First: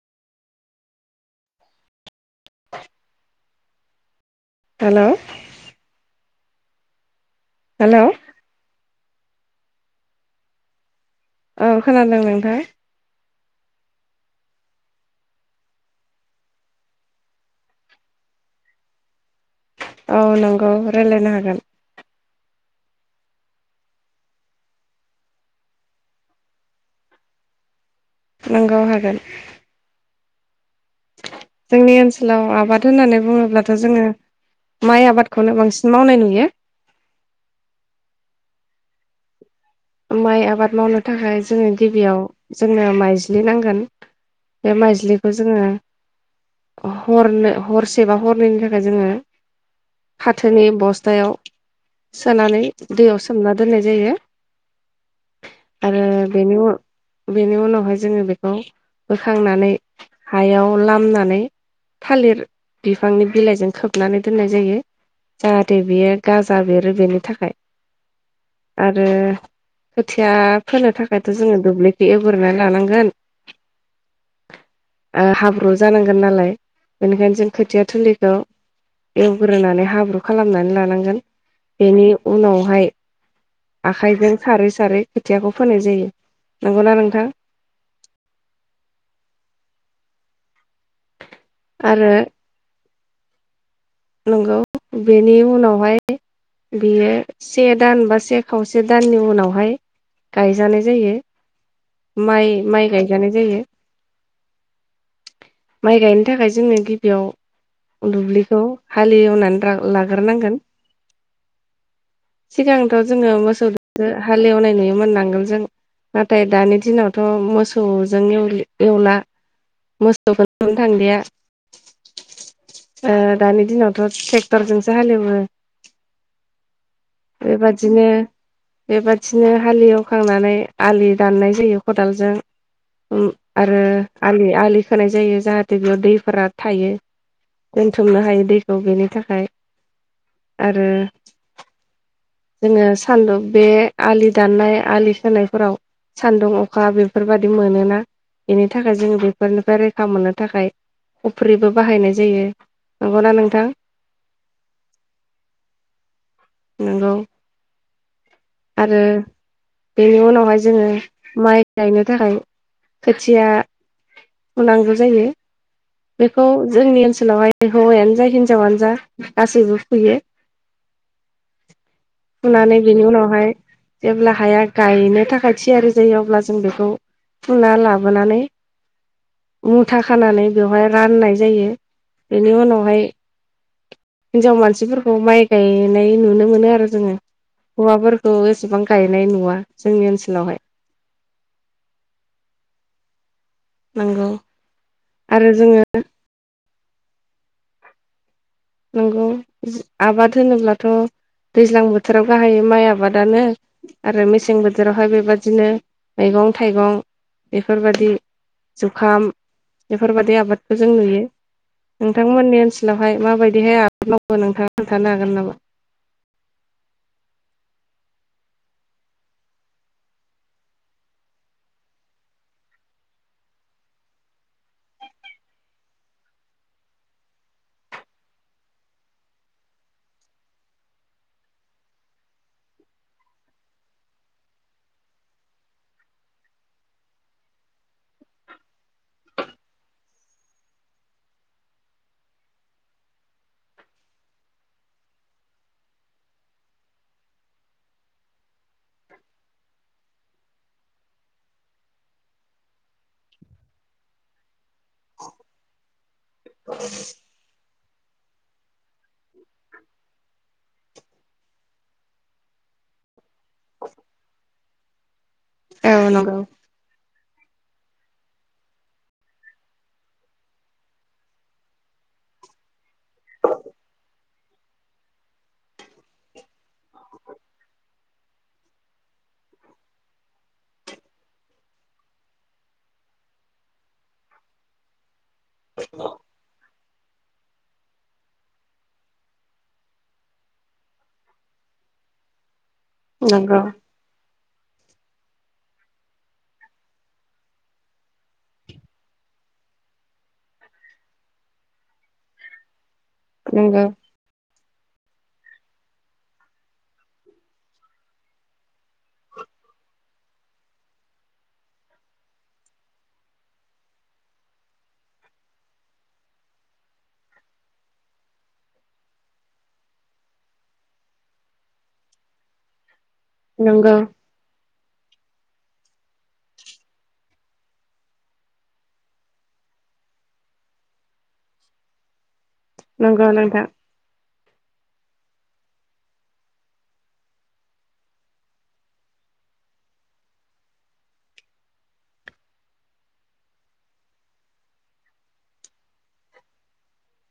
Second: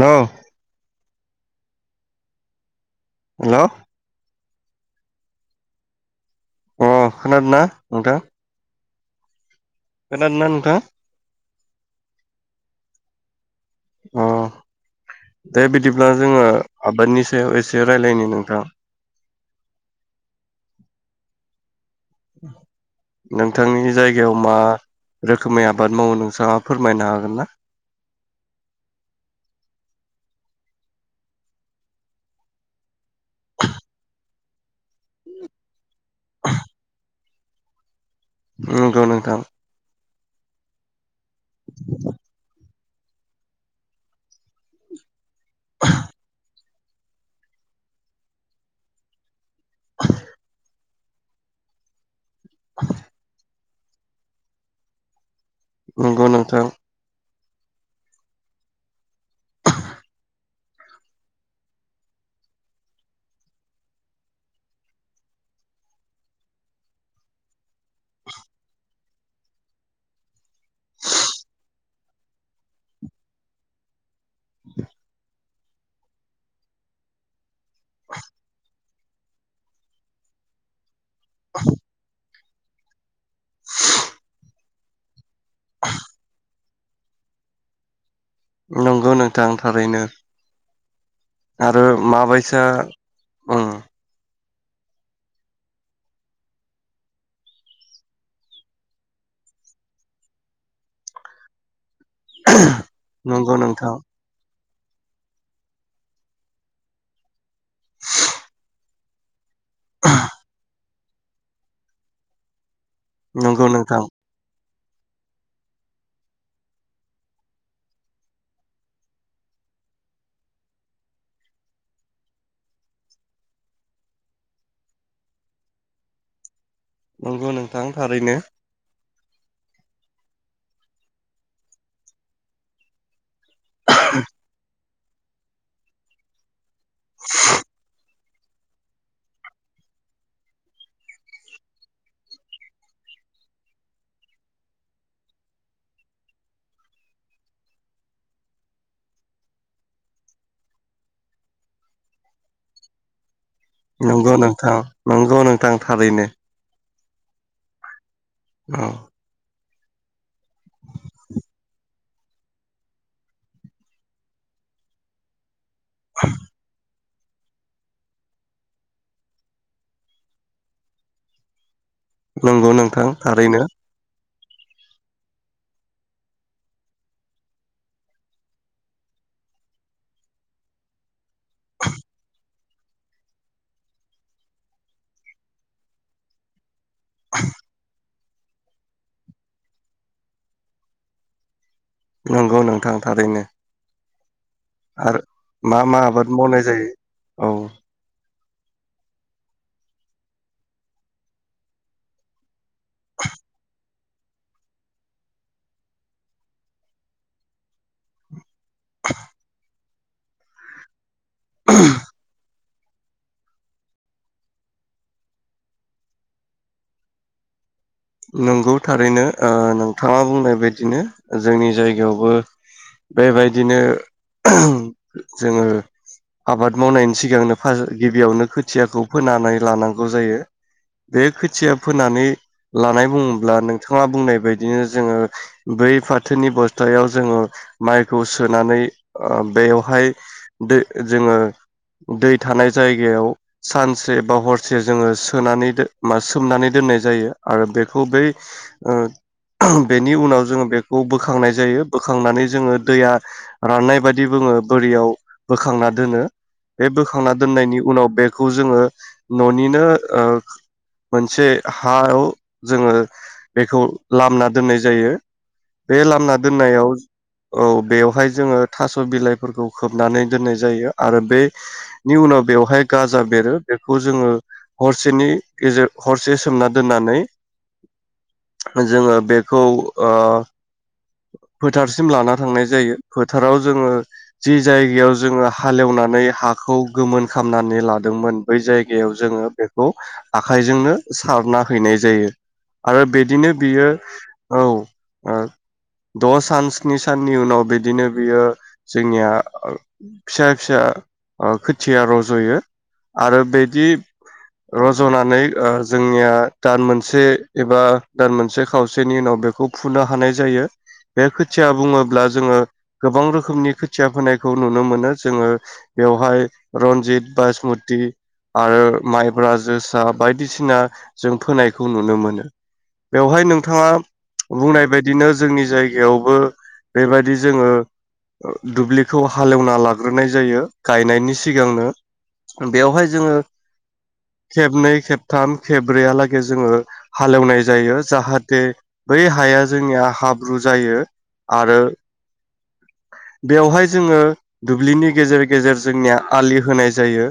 लौ। [inaudible] Hello. Hello. खोनादोना नोंथाङा। औ खोनादोना नोंथां। औ खोनादो नोंथां। दा बिदिब्ला जोङो आबादनि सायाव एसे रायलायनि नोंथां। औ नंगौ रायलायनो हागोन। नोंथांनि जायगायाव मा रोखोमै आबाद मावो नोंथाङा फोरमायनो हागोन ना? नोंगौ हागोन। जोंनि ओनसोलाव आबाद होननानै बुङोब्लाथ' जोङो माइ आबादखौनो बांसिन मावनाय नुयो। नंगौ नोंथां। माइ आबाद मावनो। थाखाय जोङो गिबियाव जों। नो माइज्लि नांगोन बे माइज्लिखौ जोङो हरनो हरसेबा हरनैनि थाखाय जोङो फाथोनि बस्थायाव सोनानै दैयाव सोमना दोननाय जायो। आरो नंगौ बेनि नोंथां उ बेनि उनावहाय जोङो बेखौ बोखांनानै हायाव लामनानै थालिर बिफांनि बिलाइजों खोबनानै दोननाय जायो जाहाथे बेयो गाजा बेरो बेनि थाखाय। [inaudible] आरो खोथिया फोनो थाखायथ' जोङो दुब्लिग बे एवग्रोनानै लानांगोन ओ हाब्रु जानांगोन नालाय बेनिखायनो जों खोथिया थोलिखौ एवग्रोनानै हाब्रु खालामनानै लानांगोन। बेनिव उनावहाय आखाइजों सारै सारै खोथियाखौ फोनाय जायो नंगौना नोंथां? नंगौ नोंथां थारैनो। आरो मा बायसा ओ नंगौ बेनि उनावहाय बियो से दान बा से खावसे दाननि उनावहाय गायजानाय जायो। माइ माइ गायजानाय नंगौ जायो। नोंथां माइ गायनो थाखाय जोङो गिबियाव दुब्लिखौ हालि एवनान द्रा लाग्रोनांगोन। सिगां थ' जोङो नंगौ नोंथां मोसौजो हाल एवनाय नुयो मोन नांगोल जों नाथाय दानि दिनआवथ' मोसौजों एवलि एवला मोसौखोनो नुनो थांलिया ओ दानि दिनावथ' टेक्टरजोंसो हाल एवो। नंगौ नोंथां बेबादिनो थारैनो बेबाद बिदिनो हाल एवखांनानै आलि दाननाय जायो खदालजों उम आरो आलि आलि होनाय जायो जाहाथे बेयाव दैफाराग थायो दोनथुमनो हायो। औ बेनि थाखाय आरो जोङो सानदुं बे आलि दाननाय आलि सोनायफोराव सान्दुं अखा बेफोरबादि मोनोना बेनि थाखाय जोङो बेफोरनिफ्राय रैखा मोननो थाखाय खफ्रिबो बाहायनाय जायो नंगना नों नंगौ नोंथां नंगौ नोंथां थारैनो। नोंगौ। औ आरो बेनि उनावहाय जोङो माइ गायनो थाखाय खोथिया फुनांगौ जायो। बेखौ जोंनि ओनस सोलावहाय हौवायानो जायदोंस हिन्जावानो जा गासैबो फुयो। नंगौ फुनानै बिनि नोंथां उनावहाय थारैनो जेब्ला हाया गायनो थाखाय थियारि जायो अब्ला जों बेखौ फुना लाबोनानै मुथा खानानै बेवहाय राननाय जायो बेनि उनाव ओमफाय हिनजाव मानसिफोरखौ माइ गायनाय नुनो मोनो आरो जोङो हौवाफोर खौ एसेबां गायनाय नुवा जोंनि ओनसोलावहाय। नंगौ नोंथां थारैनो। नंगौ। आरो मा मा आबाद मावनाय जायो? औ। नंगौ आबाद होनोब्लाथ' दैज्लां बोथोराव गाहाइयै माइ आबादानो आरो मेसें बोथोरावहाय बेबादिनो मैगं थाइगं बेफोरबादि जुखाम बेफोरबादि आबादखौ जों नुयो। नोंथांमोननि ओनसो लावहाय माबायदि बेहाय आबाद मावो नोंथाङा खोन्थानो हागोन नामा? नंगौ थारैनो ओ नोंथाङा बुंनाय बायदिनो जोंनि जायगायावबो बेबायदिनो जोङो आबाद मावनायनि सिगांनो फारस गिबियावनो खोथियाखौ फोनानै लानांगौ जायो। बे खोथिया फोनानै लानाय बुङोब्ला नोंथाङा बुंनाय बायदिनो जोङो बै फाथोनि बस्थायाव जोङो माइखौ सोनानै ओ बेयावहाय जोङो दै थानाय जायगायाव सानसे बा हरसे जोङो सोनानै सोमनानै दोननाय जायो। आरो बेखौ बै ओ बेनि उनाव जोङो बेखौ बोखांनाय जायो बोखांनानै जोङो दैया राननाय बादि जोङो बोरियाव बोखांना दोनो। बे बोखांना दोननायनि उनाव बेखौ जोङो न'निनो ओ मोनसे हायाव जोङो बेखौ लामना दोननाय जायो। बे औ लामना नंगौ दोननायाव औ बेवहाय जोङो थास' बिलाइफोरखौ खोबनानै दोननाय जायो आरो बेनि उनाव बेवहाय गाजा बेरो बेखौ जोङो हरसेनि गेजेर हरसे सोमना दोननानै जोङो बेखौ ओ फोथारसिम लाना थांनाय जायो, फोथाराव जोङो जि जायगायाव जोङो हालेवनानै हा खौ गोमोन खालामनानै लादोंमोन बै जायगायाव जोङो बेखौ आखाइजोंनो सारना हैनाय जायो। आरो बिदिनो नंगौ बियो औ । ओ द' सान स्नि साननि उनाव बिदिनो बियो जोंनिया फिसा फिसा ओ खोथिया रज'यो। आरो नंगौ बेदि रज'नानै ओ जोंनिया दान मोनसे एबा दान मोनसे खावसेनि उनाव बेखौ फुनो हानाय जायो बे खोथिया बुङोब्ला जोङो गोबां रोखोमनि खोथिया फोनायखौ नुनो मोनो। जोङो बेवहाय रन्जित, बासमति आरो माइब्रा, जोसा बायदिसिना जों फोनायखौ नुनो मोनो। बेवहाय नोंथाङा नंगौ बुंनाय बादिनो जोंनि जायगायावबो बेबायदि जोङो ओ दुब्लिखौ हालेवना लाग्रोनाय जायो गायनायनि सिगांनो बेवहाय नंगौ जोङो नोंथां खेबनै, खेबथाम, खेब्रैयालागै जोङो हालेवनाय जायो। जाहाथे बै हाया जोंनिया हाब्रु जायो आरो बेवहाय जोङो दुब्लिनि गेजेर गेजेर जोंनिया आलि होनाय जायो।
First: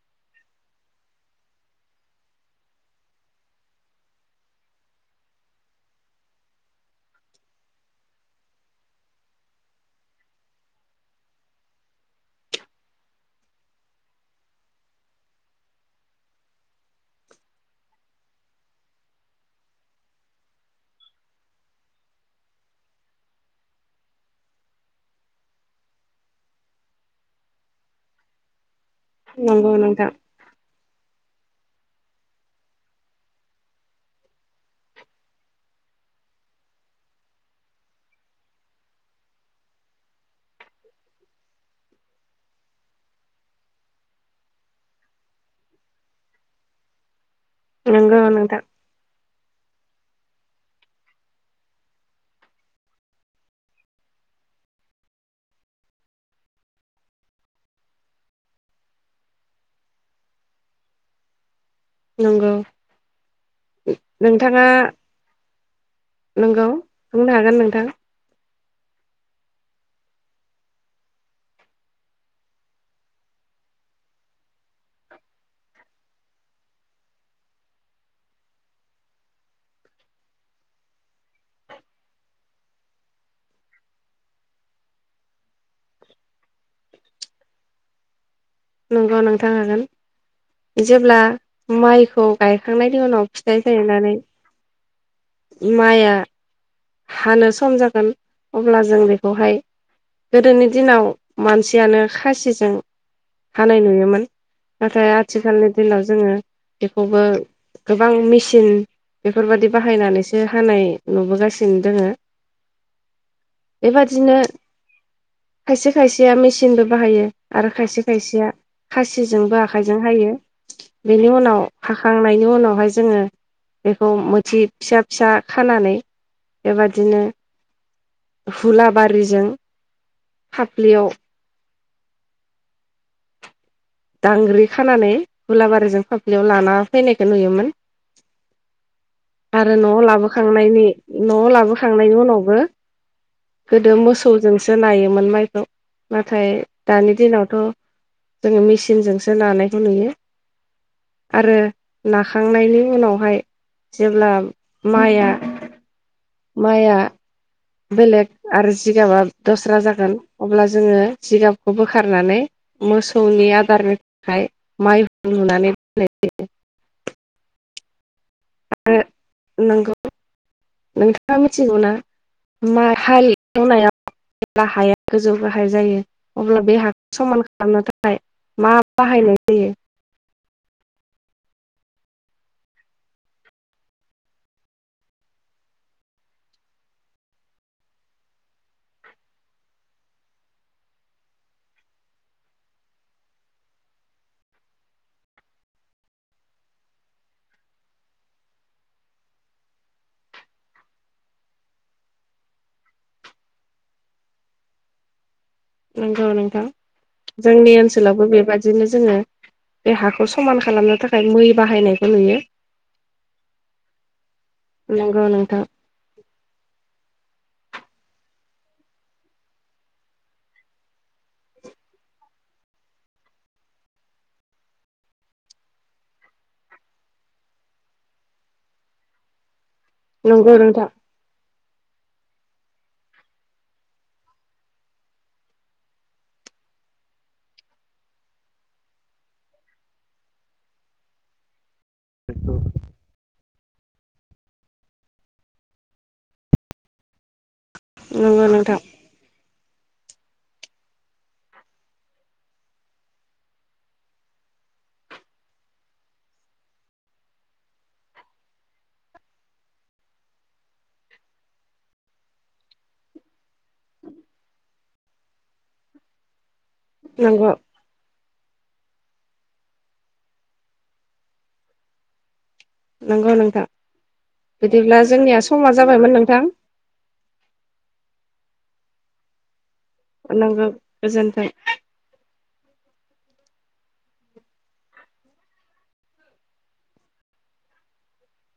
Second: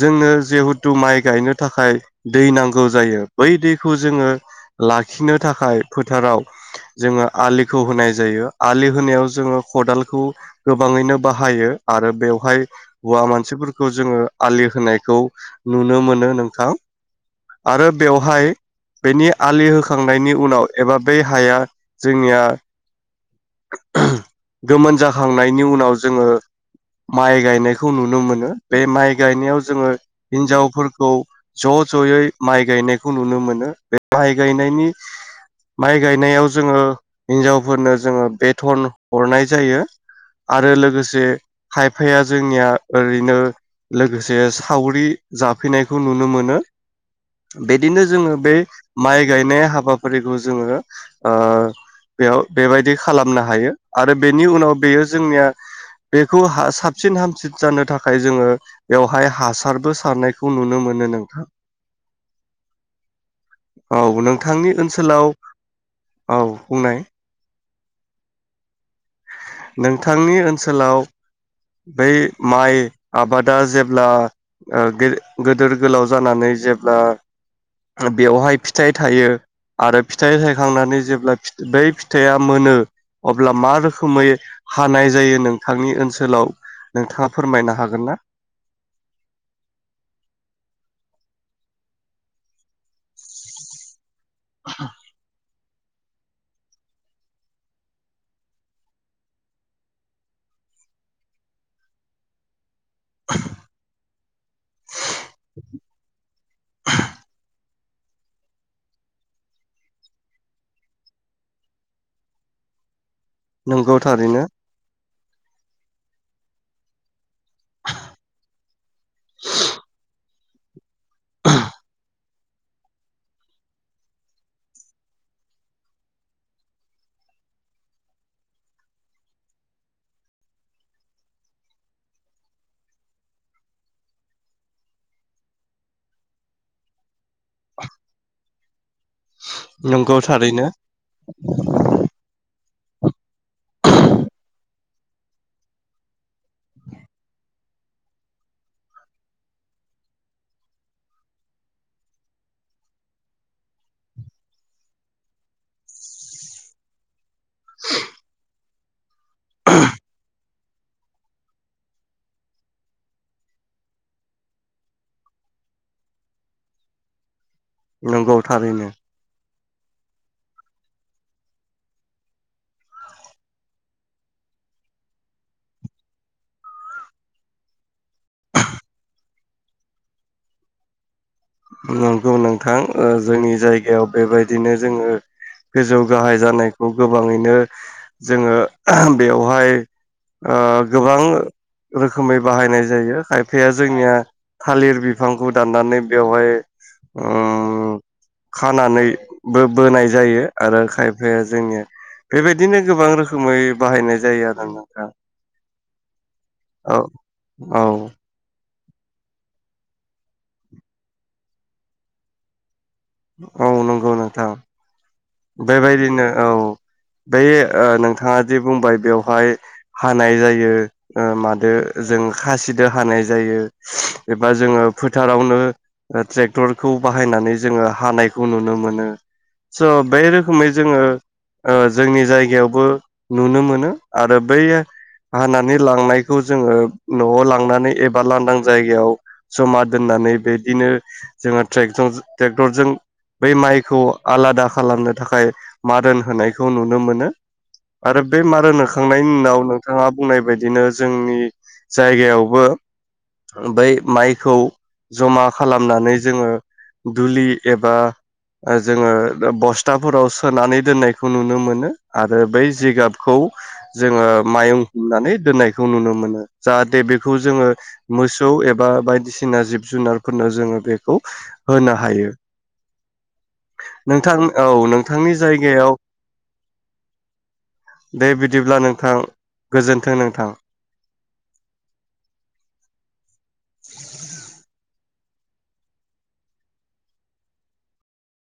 जोंनो जिहेथु माइ गायनो थाखाय दै नांगौ जायो। बै दैखौ जोङो लाखिनो थाखाय फोथाराव जोङो आलिखौ होनाय जायो। आलि होनायाव जोङो खदालखौ गोबाङैनो बाहायो आरो बेवहाय हौवा मानसिफोरखौ जोङो आलि होनायखौ नुनो मोनो नोंथां। आरो बेवहाय बेनि आलि होखांनायनि उनाव एबा बे हाया जोंनिया गोमोन जाखांनायनि उनाव जोङो माइ गायनायखौ नुनो मोनो। बे माइ गायनायाव नंगौ जोङो नोंथां हिन्जावफोरखौ ज' ज'यै माइ गायनायखौ नुनो मोनो। बे माइ गायनायनि माइ गायनायाव जोङो हिनजावफोरनो जोङो बेथन हरनाय जायो आरो लोगोसे खायफाया जोंनिया ओरैनो लोगोसे सावरि जाफैनायखौ नुनो मोनो। बिदिनो नंगौ जोङो बे नोंथां माइ गायनाय हाबाफारिखौ जोङो ओ- बेयाव बेबायदि खालामनो हायो। आरो बेनि उनाव बेयो जोंनिया बेखौ हा साबसिन हामसिन जानो थाखाय जोङो बेवहाय हासारबो सारनायखौ नुनो मोनो नोंथां। नंगौ औ नोंथाङा नोंथांनि ओनसोलाव औ नंगौ बुंनाय बुंनो हागोन नोंथां। नोंथांनि ओनसोलाव बै माइ आबादा रोखोमै हानाय जायो नोंथांनि ओनसोलाव नोंथाङा फोरमायनो हागोन ना? नंगौ नोंथां हागोन। जेब्ला माइखौ गायखांनायनि उनाव फिथाइ जाहैनानै [inaudible] माया हानो सम जागोन अब्ला जों बेखौहाय गोदोनि दिनाव मानसियानो खासिजों हानाय नुयोमोन। नाथाय आथिखालनि दिनाव जोङो बेखौबो गोबां मेसिन बेफोरबायदि बाहायनानैसो हानाय नुबोगासि नो दोंङो। नंगौ थारैनो‌। खायसे खायसेया मेसिनबो बाहायो, आरो खायसे खायसेया खासिजोंबो आखाइजों हायो। बेनि उनाव हाखांनायनि उनावहाय जोङो बेखौ मोथि फिसा फिसा खानानै बेबादिनो हुलाबारिजों फाफ्लियाव दांग्रि खानानै गुलाबारिजों फाफ्लियाव लाना फैनाय खौ नुयोमोन। आरो न'आव नंगौ थारैनो लाबोखांनायनि न'आव लाबोखांनायनि उनावबो गोदो मोसौजोंसो नायो मोन माइ खौ। नाथाय दानि दिनावथ' जोङो मेसि नजोंसो नानायखौ नुयो। आरो नाखांनायनि उनावहाय जेब्ला माइआ माइआ बेलेग आरो जिगाबा दस्रा जागोन अब्ला जोङो जिगाबखौ बोखारनानै मोसौनि आदारनि थाखाय माइहुं लुनानै दोननाय जायो। नंगौ थारैनो। नंगौ नोंथाङा मिथिगौना? मा हाल एवनायाव जेब्ला हाया गोजौ गाहाय जायो अब्ला बे हाखौ समान खालामनो थाखाय मा बाहायनाय जायो? नंगौ नोंथां। ओ जोंनि जायगायाव बेबायदिनो जोङो गोजौ गाहाय जानायखौ गोबाङैनो जोङो बेवहाय ओ गोबां रोखोमै बाहायनाय जायो। खायफाया जोंनिया थालिर बिफांखौ दाननानै बेवहाय उम खानानैबो बोनाय जायो आरो खायफाया जोंनिया बेबायदिनो गोबां रोखोमै बाहायनाय जायो आरो नोंथां। नोंगौ नों थां औ जोंनि औ ओनसोलावबो बेबायदि दिनो जोङो बे हाखौ समान खालामनो थाखाय मै बाहायनायखौ नुयो औ नंगौ नोंथां नंगौ नोंथां बेबायदिनो औ बे ओ नोंथाङा जे बुंबाय बेवहाय हानाय जायो ओ मादो जों खासिदो हानाय जायो एबा जोङो फोथारावनो ट्रेक्टरखौ बाहायनानै जोङो हानायखौ नुनो मोनो स' बे नंगौ रोखोमै नोंथां जोङो ओ जोंनि जायगायावबो नुनो मोनो आरो बै हानानै लांनायखौ जोङो न'आव लांनानै एबा लांदां जायगायाव जमा दोननानै बिदिनो जोङो ट्रेक्टर ट्रेक्टरजों बै माइखौ आलादा खालामनो थाखाय मारोन होनायखौ नुनो मोनो आरो बे नंगौ मारोन नोंथां होखांनायनि उनाव नों नोंथाङा बुंनाय बायदिनो जोंनि जायगायावबो बै माइखौ जमा खालामनानै जोङो दुलि एबा जोङो [unintelligible] बस्थाफोराव सोनानै दोननायखौ नुनो मोनो आरो बै जिगाबखौ जोङो मायं हुंनानै दोननायखौ नुनो मोनो जाहाथे बेखौ नंगौ जोङो मोसौ एबा बायदिसिना जिब जुनारफोरनो जोङो बेखौ होनो हायो नंगौ नोंथां नोंथां औ बिदिब्ला नोंथांनि जोंनिया समा जायगायाव जाबायमोन नोंथां दे बिदि दिब्ला नोंथां गोजोन्थों नोंथां नंगौ गोजोन्थों [inaudible]